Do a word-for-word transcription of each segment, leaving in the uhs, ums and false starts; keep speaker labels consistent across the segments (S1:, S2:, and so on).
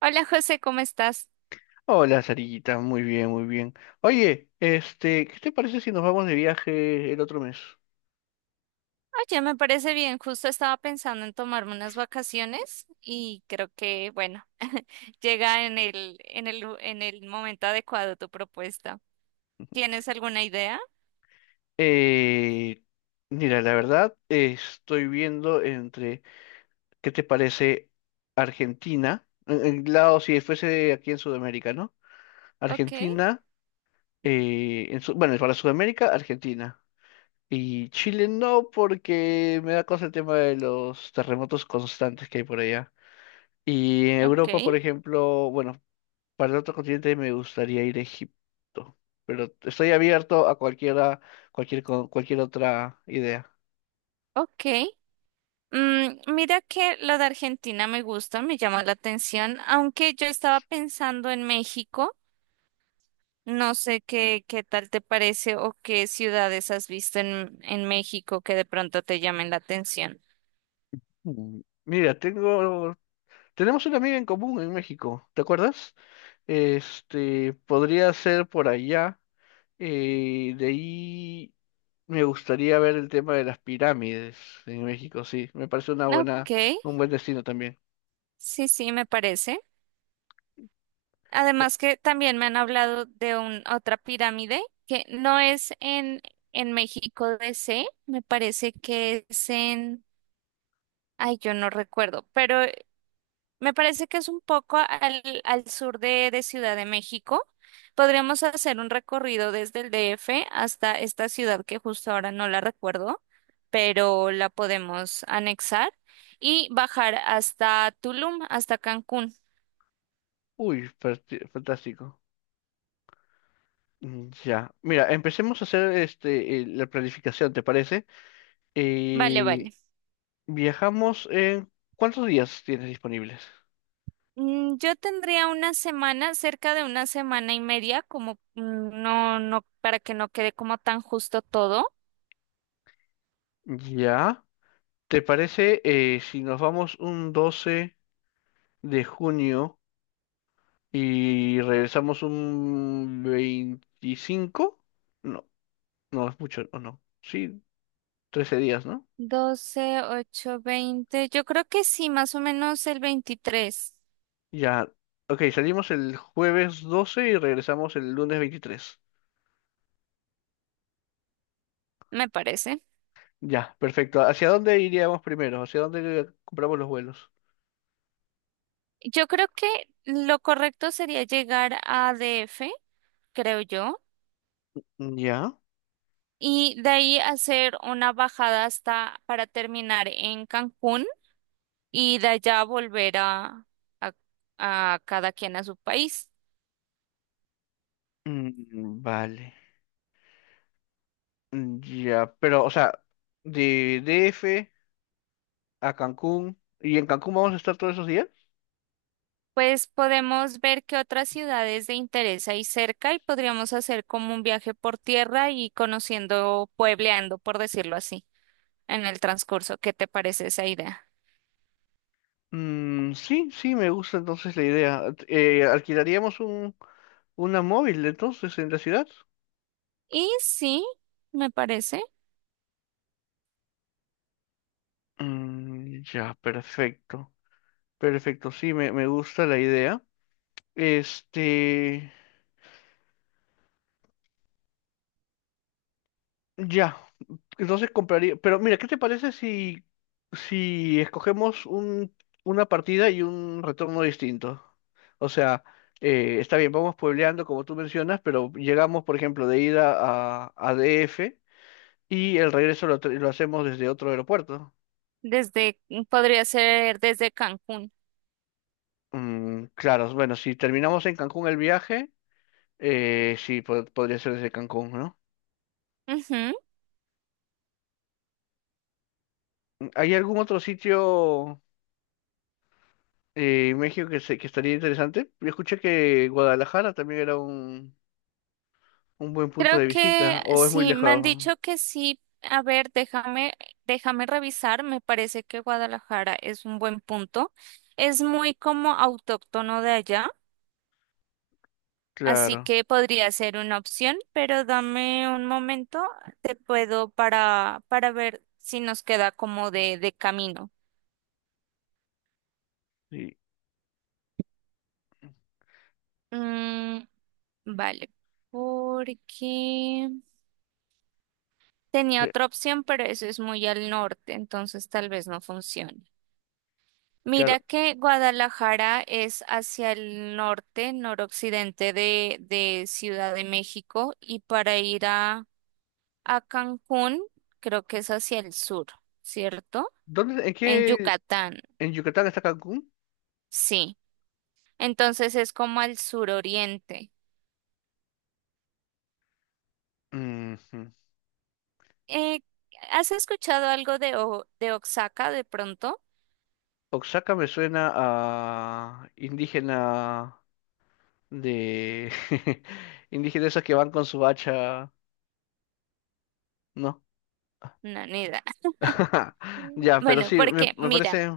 S1: Hola José, ¿cómo estás?
S2: Hola, Sarillita, muy bien, muy bien. Oye, este, ¿qué te parece si nos vamos de viaje el otro mes?
S1: Oye, me parece bien, justo estaba pensando en tomarme unas vacaciones y creo que, bueno, llega en el, en el, lu- en el momento adecuado tu propuesta. ¿Tienes alguna idea?
S2: Eh, Mira, la verdad, eh, estoy viendo entre, ¿qué te parece Argentina? En, en lado, si fuese aquí en Sudamérica, ¿no?
S1: Ok,
S2: Argentina, eh, en Su- bueno, para Sudamérica, Argentina. Y Chile no, porque me da cosa el tema de los terremotos constantes que hay por allá. Y en
S1: ok,
S2: Europa, por ejemplo, bueno. Para el otro continente me gustaría ir a Egipto, pero estoy abierto a cualquiera, cualquier, co- cualquier otra idea.
S1: ok. Mm, mira que lo de Argentina me gusta, me llama la atención, aunque yo estaba pensando en México. No sé qué, qué tal te parece o qué ciudades has visto en, en México que de pronto te llamen la atención.
S2: Mm, mira, tengo, tenemos una amiga en común en México, ¿te acuerdas? Este, podría ser por allá. Eh, de ahí me gustaría ver el tema de las pirámides en México. Sí, me parece una
S1: Ok,
S2: buena, un buen destino también.
S1: sí, sí, me parece.
S2: Eh,
S1: Además que también me han hablado de un, otra pirámide que no es en, en México D C, me parece que es en, ay, yo no recuerdo, pero me parece que es un poco al, al sur de, de Ciudad de México. Podríamos hacer un recorrido desde el D F hasta esta ciudad que justo ahora no la recuerdo, pero la podemos anexar y bajar hasta Tulum, hasta Cancún.
S2: Uy, fanti- fantástico. Mm, ya, mira, empecemos a hacer este, eh, la planificación, ¿te parece?
S1: Vale,
S2: Eh,
S1: vale.
S2: viajamos en... ¿Cuántos días tienes disponibles?
S1: Mm, yo tendría una semana, cerca de una semana y media, como mm, no, no, para que no quede como tan justo todo.
S2: Ya. ¿Te parece eh, si nos vamos un doce de junio y regresamos un veinticinco? No, no es mucho, ¿o no? Sí, trece días, ¿no?
S1: Doce, ocho, veinte. Yo creo que sí, más o menos el veintitrés.
S2: Ya. Ok, salimos el jueves doce y regresamos el lunes veintitrés.
S1: Me parece.
S2: Ya, perfecto. ¿Hacia dónde iríamos primero? ¿Hacia dónde eh, compramos los vuelos?
S1: Yo creo que lo correcto sería llegar a D F, creo yo,
S2: Ya.
S1: y de ahí hacer una bajada hasta para terminar en Cancún y de allá volver a, a, a cada quien a su país.
S2: Mm, vale. Mm, ya, pero, o sea, de D F a Cancún, ¿y en Cancún vamos a estar todos esos días?
S1: Pues podemos ver qué otras ciudades de interés hay cerca y podríamos hacer como un viaje por tierra y conociendo, puebleando, por decirlo así, en el transcurso. ¿Qué te parece esa idea?
S2: Mm, sí, sí, me gusta entonces la idea. Eh, alquilaríamos un, una móvil entonces en la ciudad.
S1: Y sí, me parece.
S2: Mm, ya, perfecto. Perfecto, sí, me, me gusta la idea. Este, ya, entonces compraría. Pero mira, ¿qué te parece si, si escogemos un, una partida y un retorno distinto? O sea, eh, está bien, vamos puebleando como tú mencionas, pero llegamos, por ejemplo, de ida a, a D F y el regreso lo, tra- lo hacemos desde otro aeropuerto.
S1: Desde, mm, podría ser desde Cancún.
S2: Mm, claro, bueno, si terminamos en Cancún el viaje, eh, sí, po- podría ser desde Cancún, ¿no?
S1: Ujú.
S2: ¿Hay algún otro sitio? Eh, México que, se, que estaría interesante. Yo escuché que Guadalajara también era un, un buen punto
S1: Creo
S2: de
S1: que
S2: visita, o es muy
S1: sí, me
S2: lejos.
S1: han dicho que sí. A ver, déjame, déjame revisar. Me parece que Guadalajara es un buen punto. Es muy como autóctono de allá, así
S2: Claro,
S1: que podría ser una opción, pero dame un momento, te puedo para, para ver si nos queda como de, de camino.
S2: sí,
S1: Mm, vale, porque tenía
S2: ve-
S1: otra opción, pero eso es muy al norte, entonces tal vez no funcione.
S2: claro.
S1: Mira que Guadalajara es hacia el norte, noroccidente de, de Ciudad de México, y para ir a, a Cancún, creo que es hacia el sur, ¿cierto?
S2: ¿Dónde, en
S1: En
S2: qué,
S1: Yucatán,
S2: en Yucatán está Cancún?
S1: sí. Entonces es como al suroriente.
S2: Ujú.
S1: Eh, ¿Has escuchado algo de, O- de Oaxaca de pronto?
S2: Oaxaca me suena a indígena de indígenas esos que van con su hacha, ¿no?
S1: No, ni idea.
S2: Ya, pero
S1: Bueno,
S2: sí, me,
S1: porque
S2: me
S1: mira.
S2: parece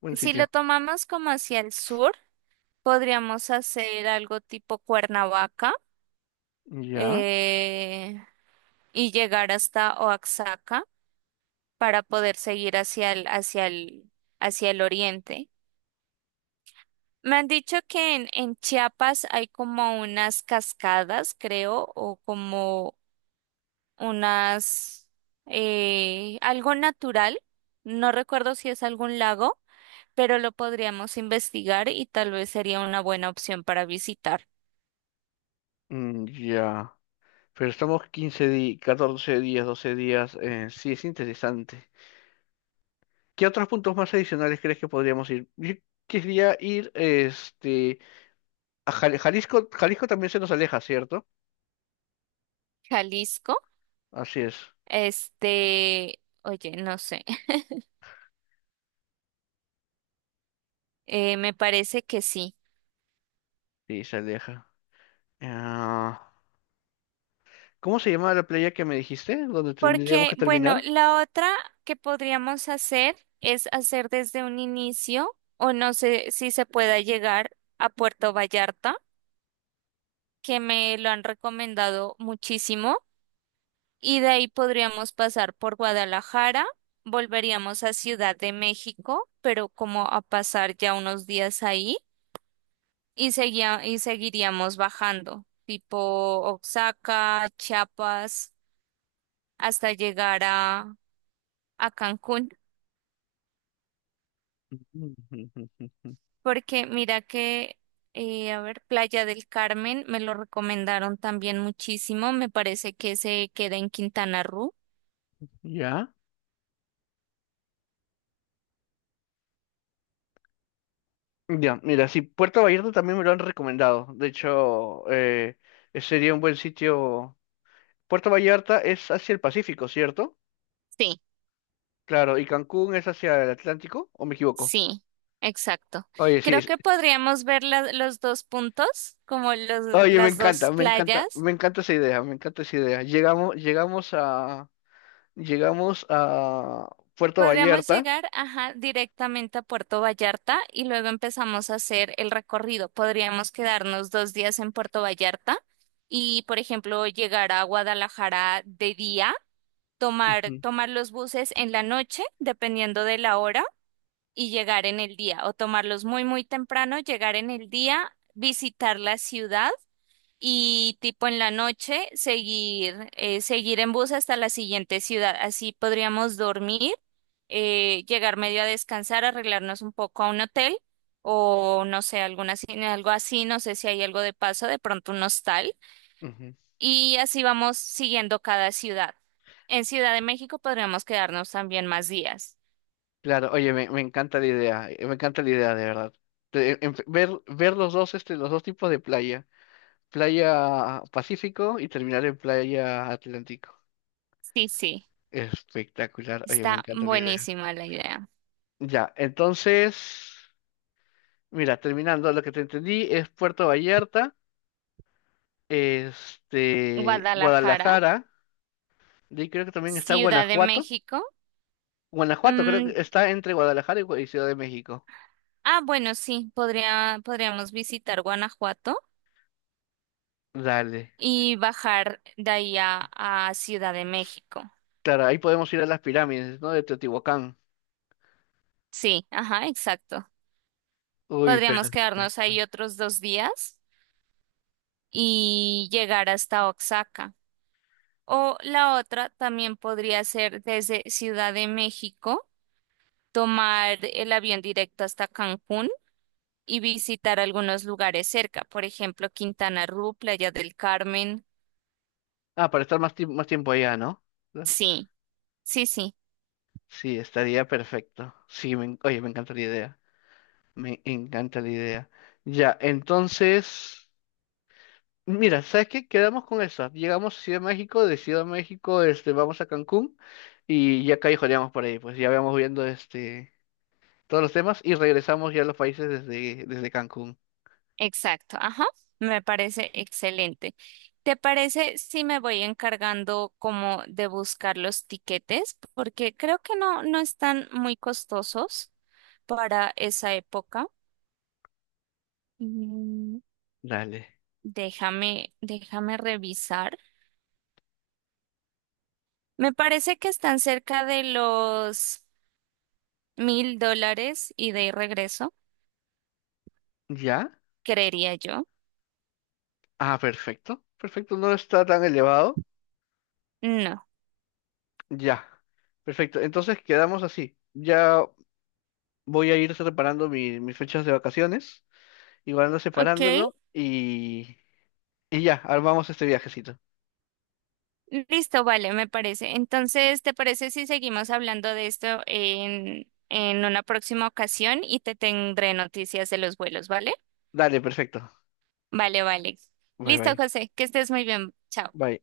S2: buen
S1: Si lo
S2: sitio.
S1: tomamos como hacia el sur, podríamos hacer algo tipo Cuernavaca
S2: Ya,
S1: eh, y llegar hasta Oaxaca para poder seguir hacia el, hacia el, hacia el oriente. Me han dicho que en, en Chiapas hay como unas cascadas, creo, o como unas, eh, algo natural. No recuerdo si es algún lago, pero lo podríamos investigar y tal vez sería una buena opción para visitar.
S2: mm, ya. Pero estamos quince días, catorce días, doce días. Eh, sí, es interesante. ¿Qué otros puntos más adicionales crees que podríamos ir? Yo quería ir este, a Jal- Jalisco. Jalisco también se nos aleja, ¿cierto?
S1: Jalisco.
S2: Así es.
S1: Este, oye, no sé. Eh, me parece que sí.
S2: Sí, se aleja. Ah, ¿cómo se llamaba la playa que me dijiste, donde tendríamos
S1: Porque,
S2: que
S1: bueno,
S2: terminar?
S1: la otra que podríamos hacer es hacer desde un inicio, o no sé si se pueda llegar a Puerto Vallarta, que me lo han recomendado muchísimo, y de ahí podríamos pasar por Guadalajara, volveríamos a Ciudad de México, pero como a pasar ya unos días ahí. Y seguía, y seguiríamos bajando, tipo Oaxaca, Chiapas, hasta llegar a, a Cancún, porque mira que, eh, a ver, Playa del Carmen me lo recomendaron también muchísimo, me parece que se queda en Quintana Roo.
S2: Ya. Ya, mira, sí, Puerto Vallarta también me lo han recomendado. De hecho, eh, sería un buen sitio. Puerto Vallarta es hacia el Pacífico, ¿cierto?
S1: Sí,
S2: Claro, ¿y Cancún es hacia el Atlántico o me equivoco?
S1: sí, exacto.
S2: Oye, sí,
S1: Creo
S2: es-
S1: que podríamos ver la- los dos puntos, como los,
S2: oye, me
S1: las
S2: encanta,
S1: dos
S2: me encanta,
S1: playas.
S2: me encanta esa idea, me encanta esa idea. Llegamos, llegamos a, llegamos a Puerto
S1: Podríamos
S2: Vallarta.
S1: llegar, ajá, directamente a Puerto Vallarta y luego empezamos a hacer el recorrido. Podríamos quedarnos dos días en Puerto Vallarta y, por ejemplo, llegar a Guadalajara de día, tomar,
S2: Ujú,
S1: tomar los buses en la noche, dependiendo de la hora, y llegar en el día, o tomarlos muy, muy temprano, llegar en el día, visitar la ciudad y tipo en la noche seguir, eh, seguir en bus hasta la siguiente ciudad. Así podríamos dormir, eh, llegar medio a descansar, arreglarnos un poco a un hotel o no sé, alguna, ci- algo así, no sé si hay algo de paso, de pronto un hostal
S2: ujú.
S1: y así vamos siguiendo cada ciudad. En Ciudad de México podríamos quedarnos también más días.
S2: Claro, oye, me, me encanta la idea, eh, me encanta la idea, de verdad. Te- en- ver, ver los dos, este, los dos tipos de playa, playa Pacífico y terminar en playa Atlántico.
S1: Sí, sí,
S2: Espectacular, oye, me
S1: está
S2: encanta la idea.
S1: buenísima la idea.
S2: Ya, entonces. Mira, terminando, lo que te entendí es Puerto Vallarta, este,
S1: Guadalajara,
S2: Guadalajara, de ahí creo que también está
S1: Ciudad de
S2: Guanajuato.
S1: México.
S2: Guanajuato creo
S1: Mm,
S2: que está entre Guadalajara y, Gua- y Ciudad de México.
S1: ah, bueno, sí, podría, podríamos visitar Guanajuato
S2: Dale.
S1: y bajar de ahí a, a Ciudad de México.
S2: Claro, ahí podemos ir a las pirámides, ¿no? De Teotihuacán.
S1: Sí, ajá, exacto.
S2: Uy,
S1: Podríamos quedarnos ahí
S2: perfecto.
S1: otros dos días y llegar hasta Oaxaca. O la otra también podría ser desde Ciudad de México, tomar el avión directo hasta Cancún y visitar algunos lugares cerca, por ejemplo, Quintana Roo, Playa del Carmen.
S2: Ah, para estar más, tiemp- más tiempo allá, ¿no? ¿No?
S1: Sí, sí, sí.
S2: Sí, estaría perfecto. Sí, me en- oye, me encanta la idea. Me encanta la idea. Ya, entonces. Mira, ¿sabes qué? Quedamos con esa. Llegamos a Ciudad de México, de Ciudad de México, este, vamos a Cancún y ya callejoneamos por ahí, pues ya vamos viendo este todos los temas y regresamos ya a los países desde, desde Cancún.
S1: Exacto, ajá, me parece excelente. ¿Te parece si me voy encargando como de buscar los tiquetes? Porque creo que no, no están muy costosos para esa época. Mm,
S2: Dale.
S1: Déjame, déjame revisar. Me parece que están cerca de los mil dólares ida y regreso,
S2: ¿Ya?
S1: creería yo.
S2: Ah, perfecto. Perfecto, no está tan elevado.
S1: No.
S2: Ya. Perfecto. Entonces quedamos así. Ya voy a ir separando mi- mis fechas de vacaciones, igual ando
S1: Ok,
S2: separándolo y, y ya, armamos este viajecito.
S1: listo, vale, me parece. Entonces, ¿te parece si seguimos hablando de esto en, en una próxima ocasión y te tendré noticias de los vuelos? ¿Vale?
S2: Dale, perfecto.
S1: Vale, vale.
S2: Bye
S1: Listo,
S2: bye.
S1: José, que estés muy bien. Chao.
S2: Bye.